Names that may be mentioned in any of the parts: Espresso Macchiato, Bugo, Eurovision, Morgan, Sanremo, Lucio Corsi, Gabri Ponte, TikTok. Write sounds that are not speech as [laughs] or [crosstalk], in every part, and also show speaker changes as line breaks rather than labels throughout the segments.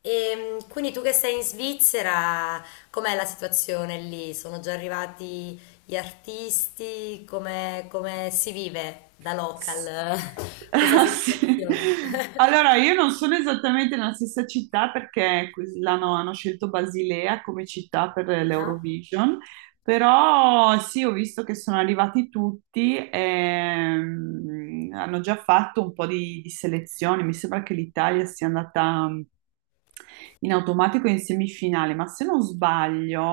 E quindi tu che sei in Svizzera, com'è la situazione lì? Sono già arrivati gli artisti? Come, come si vive da
[laughs]
local
S-
[laughs] questa
Ah, sì.
situazione? [laughs]
Allora, io non sono esattamente nella stessa città perché hanno scelto Basilea come città per
Ah,
l'Eurovision, però sì, ho visto che sono arrivati tutti e hanno già fatto un po' di selezioni. Mi sembra che l'Italia sia andata in automatico in semifinale, ma se non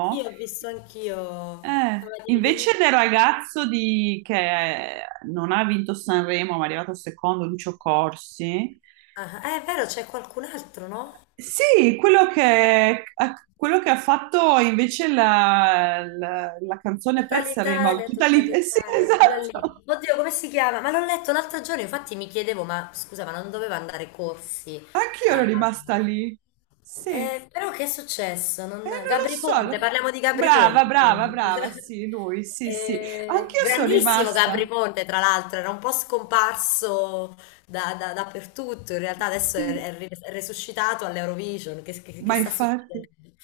sì, ho visto anch'io. Vabbè, dimmi, dimmi.
Invece del che non ha vinto Sanremo, ma è arrivato secondo, Lucio Corsi,
Ah, è vero, c'è qualcun altro, no?
sì, quello quello che ha fatto invece la canzone per Sanremo, tutta
Tutta
lì, eh sì, [laughs]
l'Italia, quella lì.
esatto,
Oddio, come si chiama? Ma l'ho letto l'altro giorno, infatti mi chiedevo, ma scusa, ma non doveva andare corsi
anch'io
a...
ero rimasta lì, sì,
Però che è successo? Non... Gabri
non
Ponte,
lo so,
parliamo di Gabri
brava,
Ponte.
brava, brava,
[laughs]
sì, lui, sì, sì, anch'io sono
Grandissimo
rimasta,
Gabri Ponte, tra l'altro, era un po' scomparso dappertutto, in realtà adesso è,
sì,
è resuscitato all'Eurovision, che, che
ma
sta
infatti...
succedendo?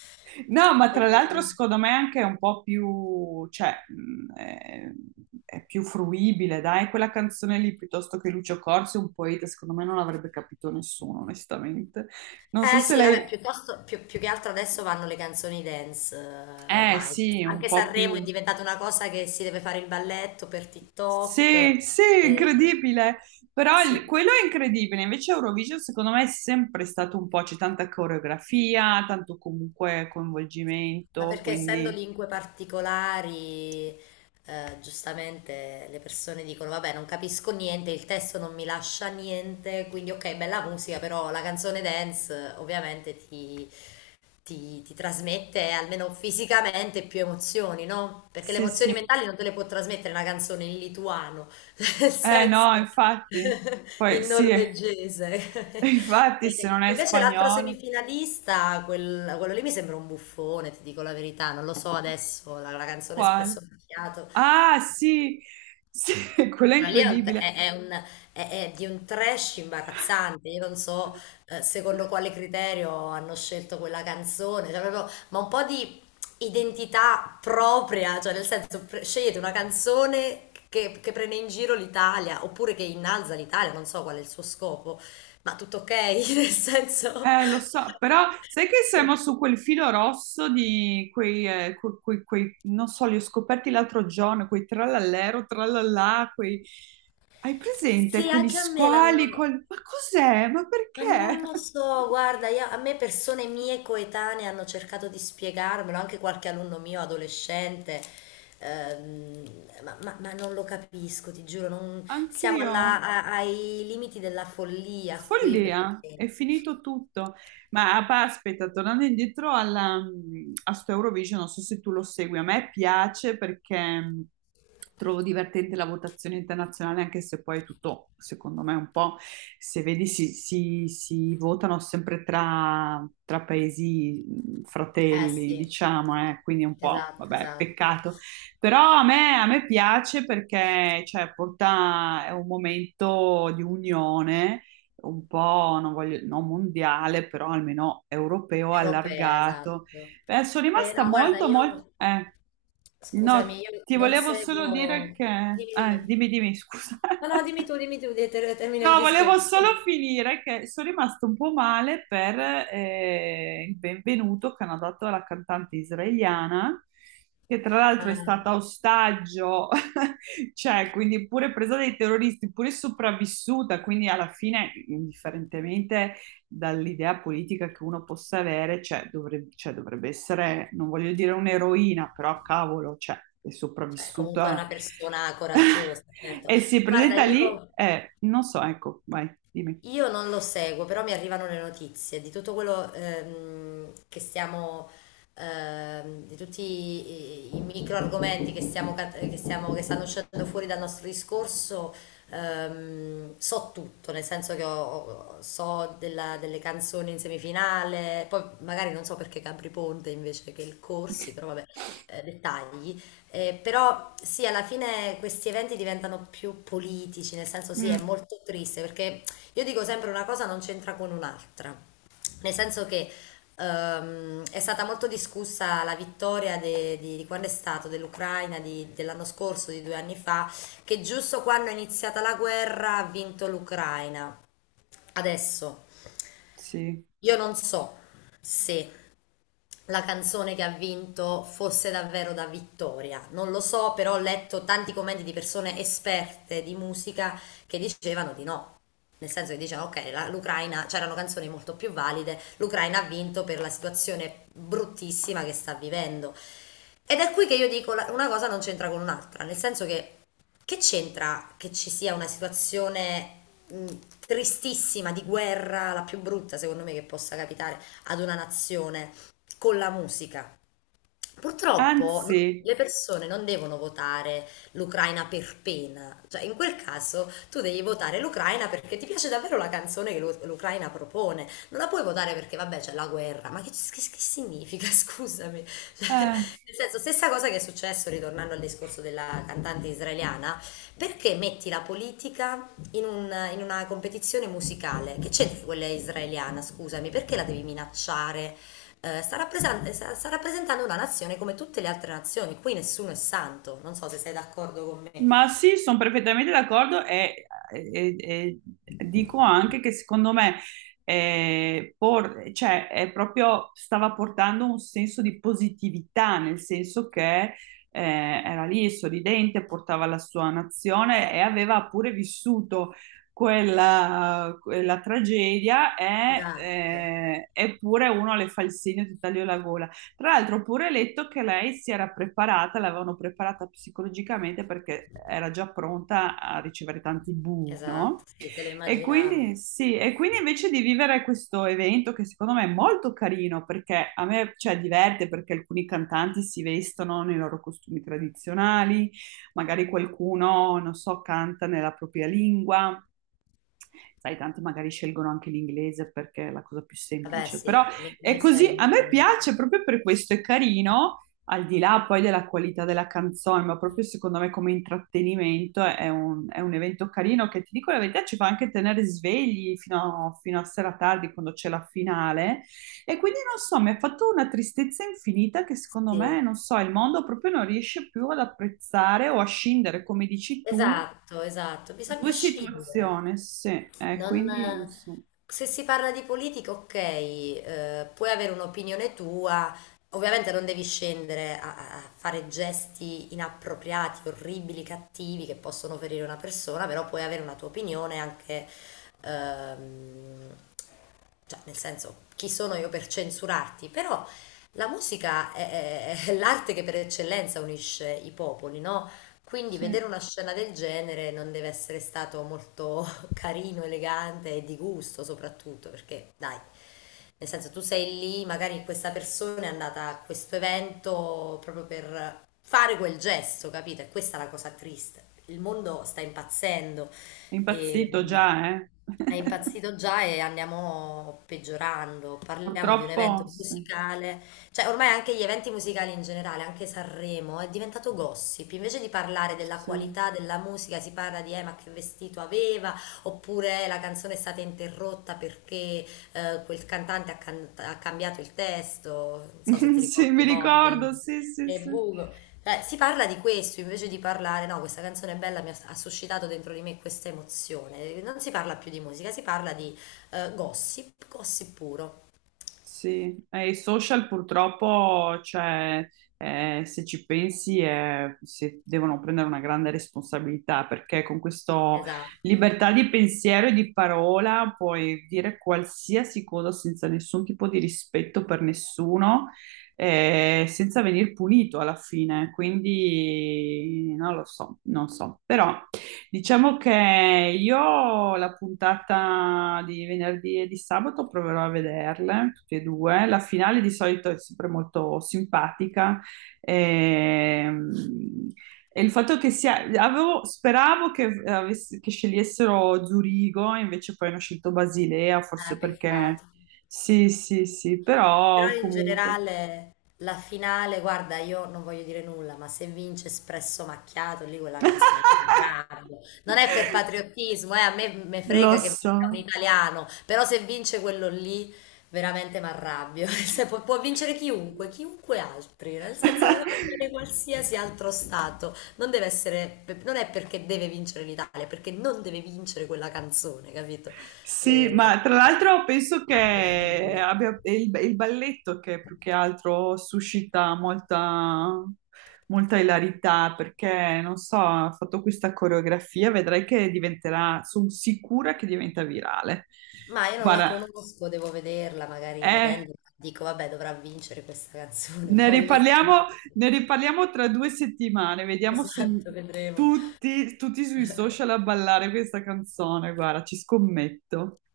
No, ma tra l'altro
Eh,
secondo me anche è un po' più, cioè, è più fruibile, dai, quella canzone lì piuttosto che Lucio Corsi, un poeta, secondo me non l'avrebbe capito nessuno, onestamente. Non so
Eh
se
sì, vabbè,
lei...
piuttosto, più, più che altro adesso vanno le canzoni dance
Eh
ormai.
sì, un
Anche
po'
Sanremo è
più...
diventata una cosa che si deve fare il balletto per TikTok.
Sì, sì,
Eh,
incredibile, però
sì.
quello è incredibile, invece Eurovision secondo me è sempre stato un po', c'è tanta coreografia, tanto comunque
Ma
coinvolgimento,
perché essendo
quindi
lingue particolari, giustamente le persone dicono, vabbè, non capisco niente, il testo non mi lascia niente, quindi ok, bella musica, però la canzone dance ovviamente ti, ti trasmette almeno fisicamente più emozioni, no? Perché le
sì,
emozioni
sì.
mentali non te le può trasmettere una canzone in lituano, [laughs] nel
Eh
senso
no, infatti,
[laughs]
poi
in
sì. [laughs]
norvegese. [laughs]
Infatti, se non
E
è
invece l'altro
spagnolo,
semifinalista, quello lì mi sembra un buffone, ti dico la verità, non lo so adesso, la, la canzone Espresso
quale?
Macchiato.
Ah, sì, sì, [laughs] quello è
Quello lì è,
incredibile.
è un- è di un trash imbarazzante. Io non so
[laughs]
secondo quale criterio hanno scelto quella canzone, cioè, proprio- ma un po' di identità propria, cioè nel senso scegliete una canzone che prende in giro l'Italia oppure che innalza l'Italia, non so qual è il suo scopo, ma tutto ok, [laughs] nel senso...
Lo so, però sai che siamo su quel filo rosso di quei, non so, li ho scoperti l'altro giorno, quei trallallero, trallallà, quei... Hai presente
Sì,
quegli
anche a me
squali
l'hanno.
col... Ma cos'è? Ma
Ma non
perché?
lo
[laughs]
so, guarda, a me persone mie coetanee hanno cercato di spiegarmelo, anche qualche alunno mio adolescente, ma, ma non lo capisco, ti giuro, siamo
Anch'io.
ai limiti della follia qui
Follia,
perché...
è finito tutto. Ma ah, aspetta, tornando indietro alla, a sto Eurovision, non so se tu lo segui, a me piace perché trovo divertente la votazione internazionale, anche se poi è tutto, secondo me, un po', se vedi, si, si votano sempre tra, tra paesi
Eh
fratelli,
sì,
diciamo, quindi è un po',
esatto,
vabbè,
esatto.
peccato. Però a me piace perché, cioè, porta, è un momento di unione un po', non voglio, no, mondiale, però almeno europeo
Europea,
allargato.
esatto.
Sono rimasta
No, guarda,
molto, molto...
io, scusami,
no,
io
ti
non
volevo solo dire
seguo...
che...
Dimmi, dimmi.
dimmi, dimmi, scusa.
No, no,
[laughs]
dimmi tu, termina il
No, volevo
discorso.
solo
[laughs]
finire che sono rimasto un po' male per il benvenuto che hanno dato alla cantante israeliana, che tra l'altro è
Ah,
stata ostaggio, [laughs] cioè quindi pure presa dai terroristi, pure sopravvissuta, quindi alla fine, indifferentemente dall'idea politica che uno possa avere, cioè, dovrebbe essere, non voglio dire un'eroina, però cavolo, cioè, è
comunque è
sopravvissuta.
una persona coraggiosa,
[laughs]
certo.
E si
Guarda,
presenta lì
io.
e non so, ecco, vai, dimmi.
Io non lo seguo, però mi arrivano le notizie di tutto quello di tutti i, i micro argomenti che stiamo, che stanno uscendo fuori dal nostro discorso. So tutto, nel senso che so delle canzoni in semifinale, poi magari non so perché Capri Ponte invece che il Corsi, però
[laughs]
vabbè, dettagli. Però sì, alla fine questi eventi diventano più politici, nel senso sì, è
Mm,
molto triste perché io dico sempre una cosa non c'entra con un'altra, nel senso che è stata molto discussa la vittoria di quando è stato dell'Ucraina dell'anno scorso, di due anni fa, che giusto quando è iniziata la guerra ha vinto l'Ucraina. Adesso
sì.
io non so se la canzone che ha vinto fosse davvero da vittoria. Non lo so, però ho letto tanti commenti di persone esperte di musica che dicevano di no. Nel senso che dicevano, ok, l'Ucraina, c'erano canzoni molto più valide, l'Ucraina ha vinto per la situazione bruttissima che sta vivendo. Ed è qui che io dico, una cosa non c'entra con un'altra, nel senso che c'entra che ci sia una situazione mh, tristissima di guerra, la più brutta secondo me che possa capitare ad una nazione, con la musica. Purtroppo
Anzi,
le persone non devono votare l'Ucraina per pena, cioè in quel caso tu devi votare l'Ucraina perché ti piace davvero la canzone che l'Ucraina propone, non la puoi votare perché vabbè c'è la guerra, ma che, che significa? [laughs] Scusami. Cioè,
eh,
nel senso, stessa cosa che è successo ritornando al discorso della cantante israeliana, perché metti la politica in, in una competizione musicale? Che c'entra quella israeliana, scusami, perché la devi minacciare? Eh, sta rappresentando una nazione come tutte le altre nazioni, qui nessuno è santo, non so se sei d'accordo con me.
ma sì, sono perfettamente d'accordo e, e dico anche che secondo me cioè, è proprio stava portando un senso di positività, nel senso che era lì sorridente, portava la sua nazione e aveva pure vissuto quella, quella tragedia e,
Esatto,
eppure uno le fa il segno e ti taglio la gola. Tra l'altro ho pure letto che lei si era preparata, l'avevano preparata psicologicamente perché era già pronta a ricevere tanti bu,
esatto,
no?
sì, se lo
E quindi
immaginavano.
sì, e quindi invece di vivere questo evento che secondo me è molto carino perché a me cioè, diverte perché alcuni cantanti si vestono nei loro costumi tradizionali, magari qualcuno, non so, canta nella propria lingua, sai, tanti magari scelgono anche l'inglese perché è la cosa più
Vabbè,
semplice,
sì,
però è
l'inglese è
così,
il
a
mondo
me
in
piace
inglese.
proprio per questo, è carino, al di là poi della qualità della canzone, ma proprio secondo me come intrattenimento è un evento carino che ti dico la verità ci fa anche tenere svegli fino a, fino a sera tardi quando c'è la finale e quindi non so, mi ha fatto una tristezza infinita che secondo
Sì.
me, non so, il mondo proprio non riesce più ad apprezzare o a scindere, come dici tu,
Esatto, esatto, bisogna
due
scegliere.
situazioni, sì,
Non,
quindi non so,
se si parla di politica, ok, puoi avere un'opinione tua, ovviamente non devi scendere a, a fare gesti inappropriati, orribili, cattivi che possono ferire una persona, però puoi avere una tua opinione anche, ehm, cioè, nel senso, chi sono io per censurarti? Però la musica è, è l'arte che per eccellenza unisce i popoli, no? Quindi
sì, è
vedere una scena del genere non deve essere stato molto [laughs] carino, elegante e di gusto soprattutto, perché dai, nel senso tu sei lì, magari questa persona è andata a questo evento proprio per fare quel gesto, capito? E questa è la cosa triste. Il mondo sta impazzendo e
impazzito già, eh.
è
[laughs]
impazzito già e andiamo peggiorando. Parliamo di un evento
Purtroppo, sì,
musicale cioè, ormai anche gli eventi musicali in generale, anche Sanremo, è diventato gossip. Invece di parlare della
sì.
qualità della musica, si parla di ma che vestito aveva, oppure la canzone è stata interrotta perché quel cantante ha, ha cambiato il testo. Non so se
[laughs]
ti
Sì,
ricordi,
mi
Morgan
ricordo, sì, sì,
e
sì.
Bugo. Cioè, si parla di questo invece di parlare, no, questa canzone è bella, mi ha, ha suscitato dentro di me questa emozione. Non si parla più di musica, si parla di gossip, gossip puro.
Sì, e i social purtroppo, cioè, se ci pensi, si devono prendere una grande responsabilità perché con questa
Esatto.
libertà di pensiero e di parola puoi dire qualsiasi cosa senza nessun tipo di rispetto per nessuno, senza venir punito alla fine. Quindi non lo so, non so, però. Diciamo che io la puntata di venerdì e di sabato proverò a vederle, tutte e due. La finale di solito è sempre molto simpatica. Ehm, e, il fatto che sia... speravo che, che scegliessero Zurigo, invece poi hanno scelto Basilea, forse perché...
Peccato.
Sì, sì, sì,
Però
però
in
comunque...
generale la finale, guarda, io non voglio dire nulla, ma se vince Espresso Macchiato, lì quella canzone lì mi arrabbio. Non
[laughs]
è per patriottismo, a me me
Lo
frega che vinca un
so.
italiano, però se vince quello lì, veramente mi arrabbio. [laughs] Se può, può vincere chiunque, chiunque altri, nel senso, va bene qualsiasi altro stato. Non deve essere, non è perché deve vincere l'Italia, è perché non deve vincere quella canzone, capito?
Sì,
Eh,
ma tra l'altro penso
ma è
che
terribile.
è il balletto che più che altro suscita molta, molta ilarità, perché non so, ha fatto questa coreografia, vedrai che diventerà, sono sicura che diventa virale.
Ma io non la
Guarda,
conosco, devo vederla, magari
eh,
vedendo dico, vabbè, dovrà vincere questa canzone, [laughs]
ne
ma ho i miei...
riparliamo,
dubbi.
ne riparliamo tra 2 settimane, vediamo se
Esatto, vedremo.
tutti, tutti sui social a
[laughs]
ballare questa canzone. Guarda, ci scommetto.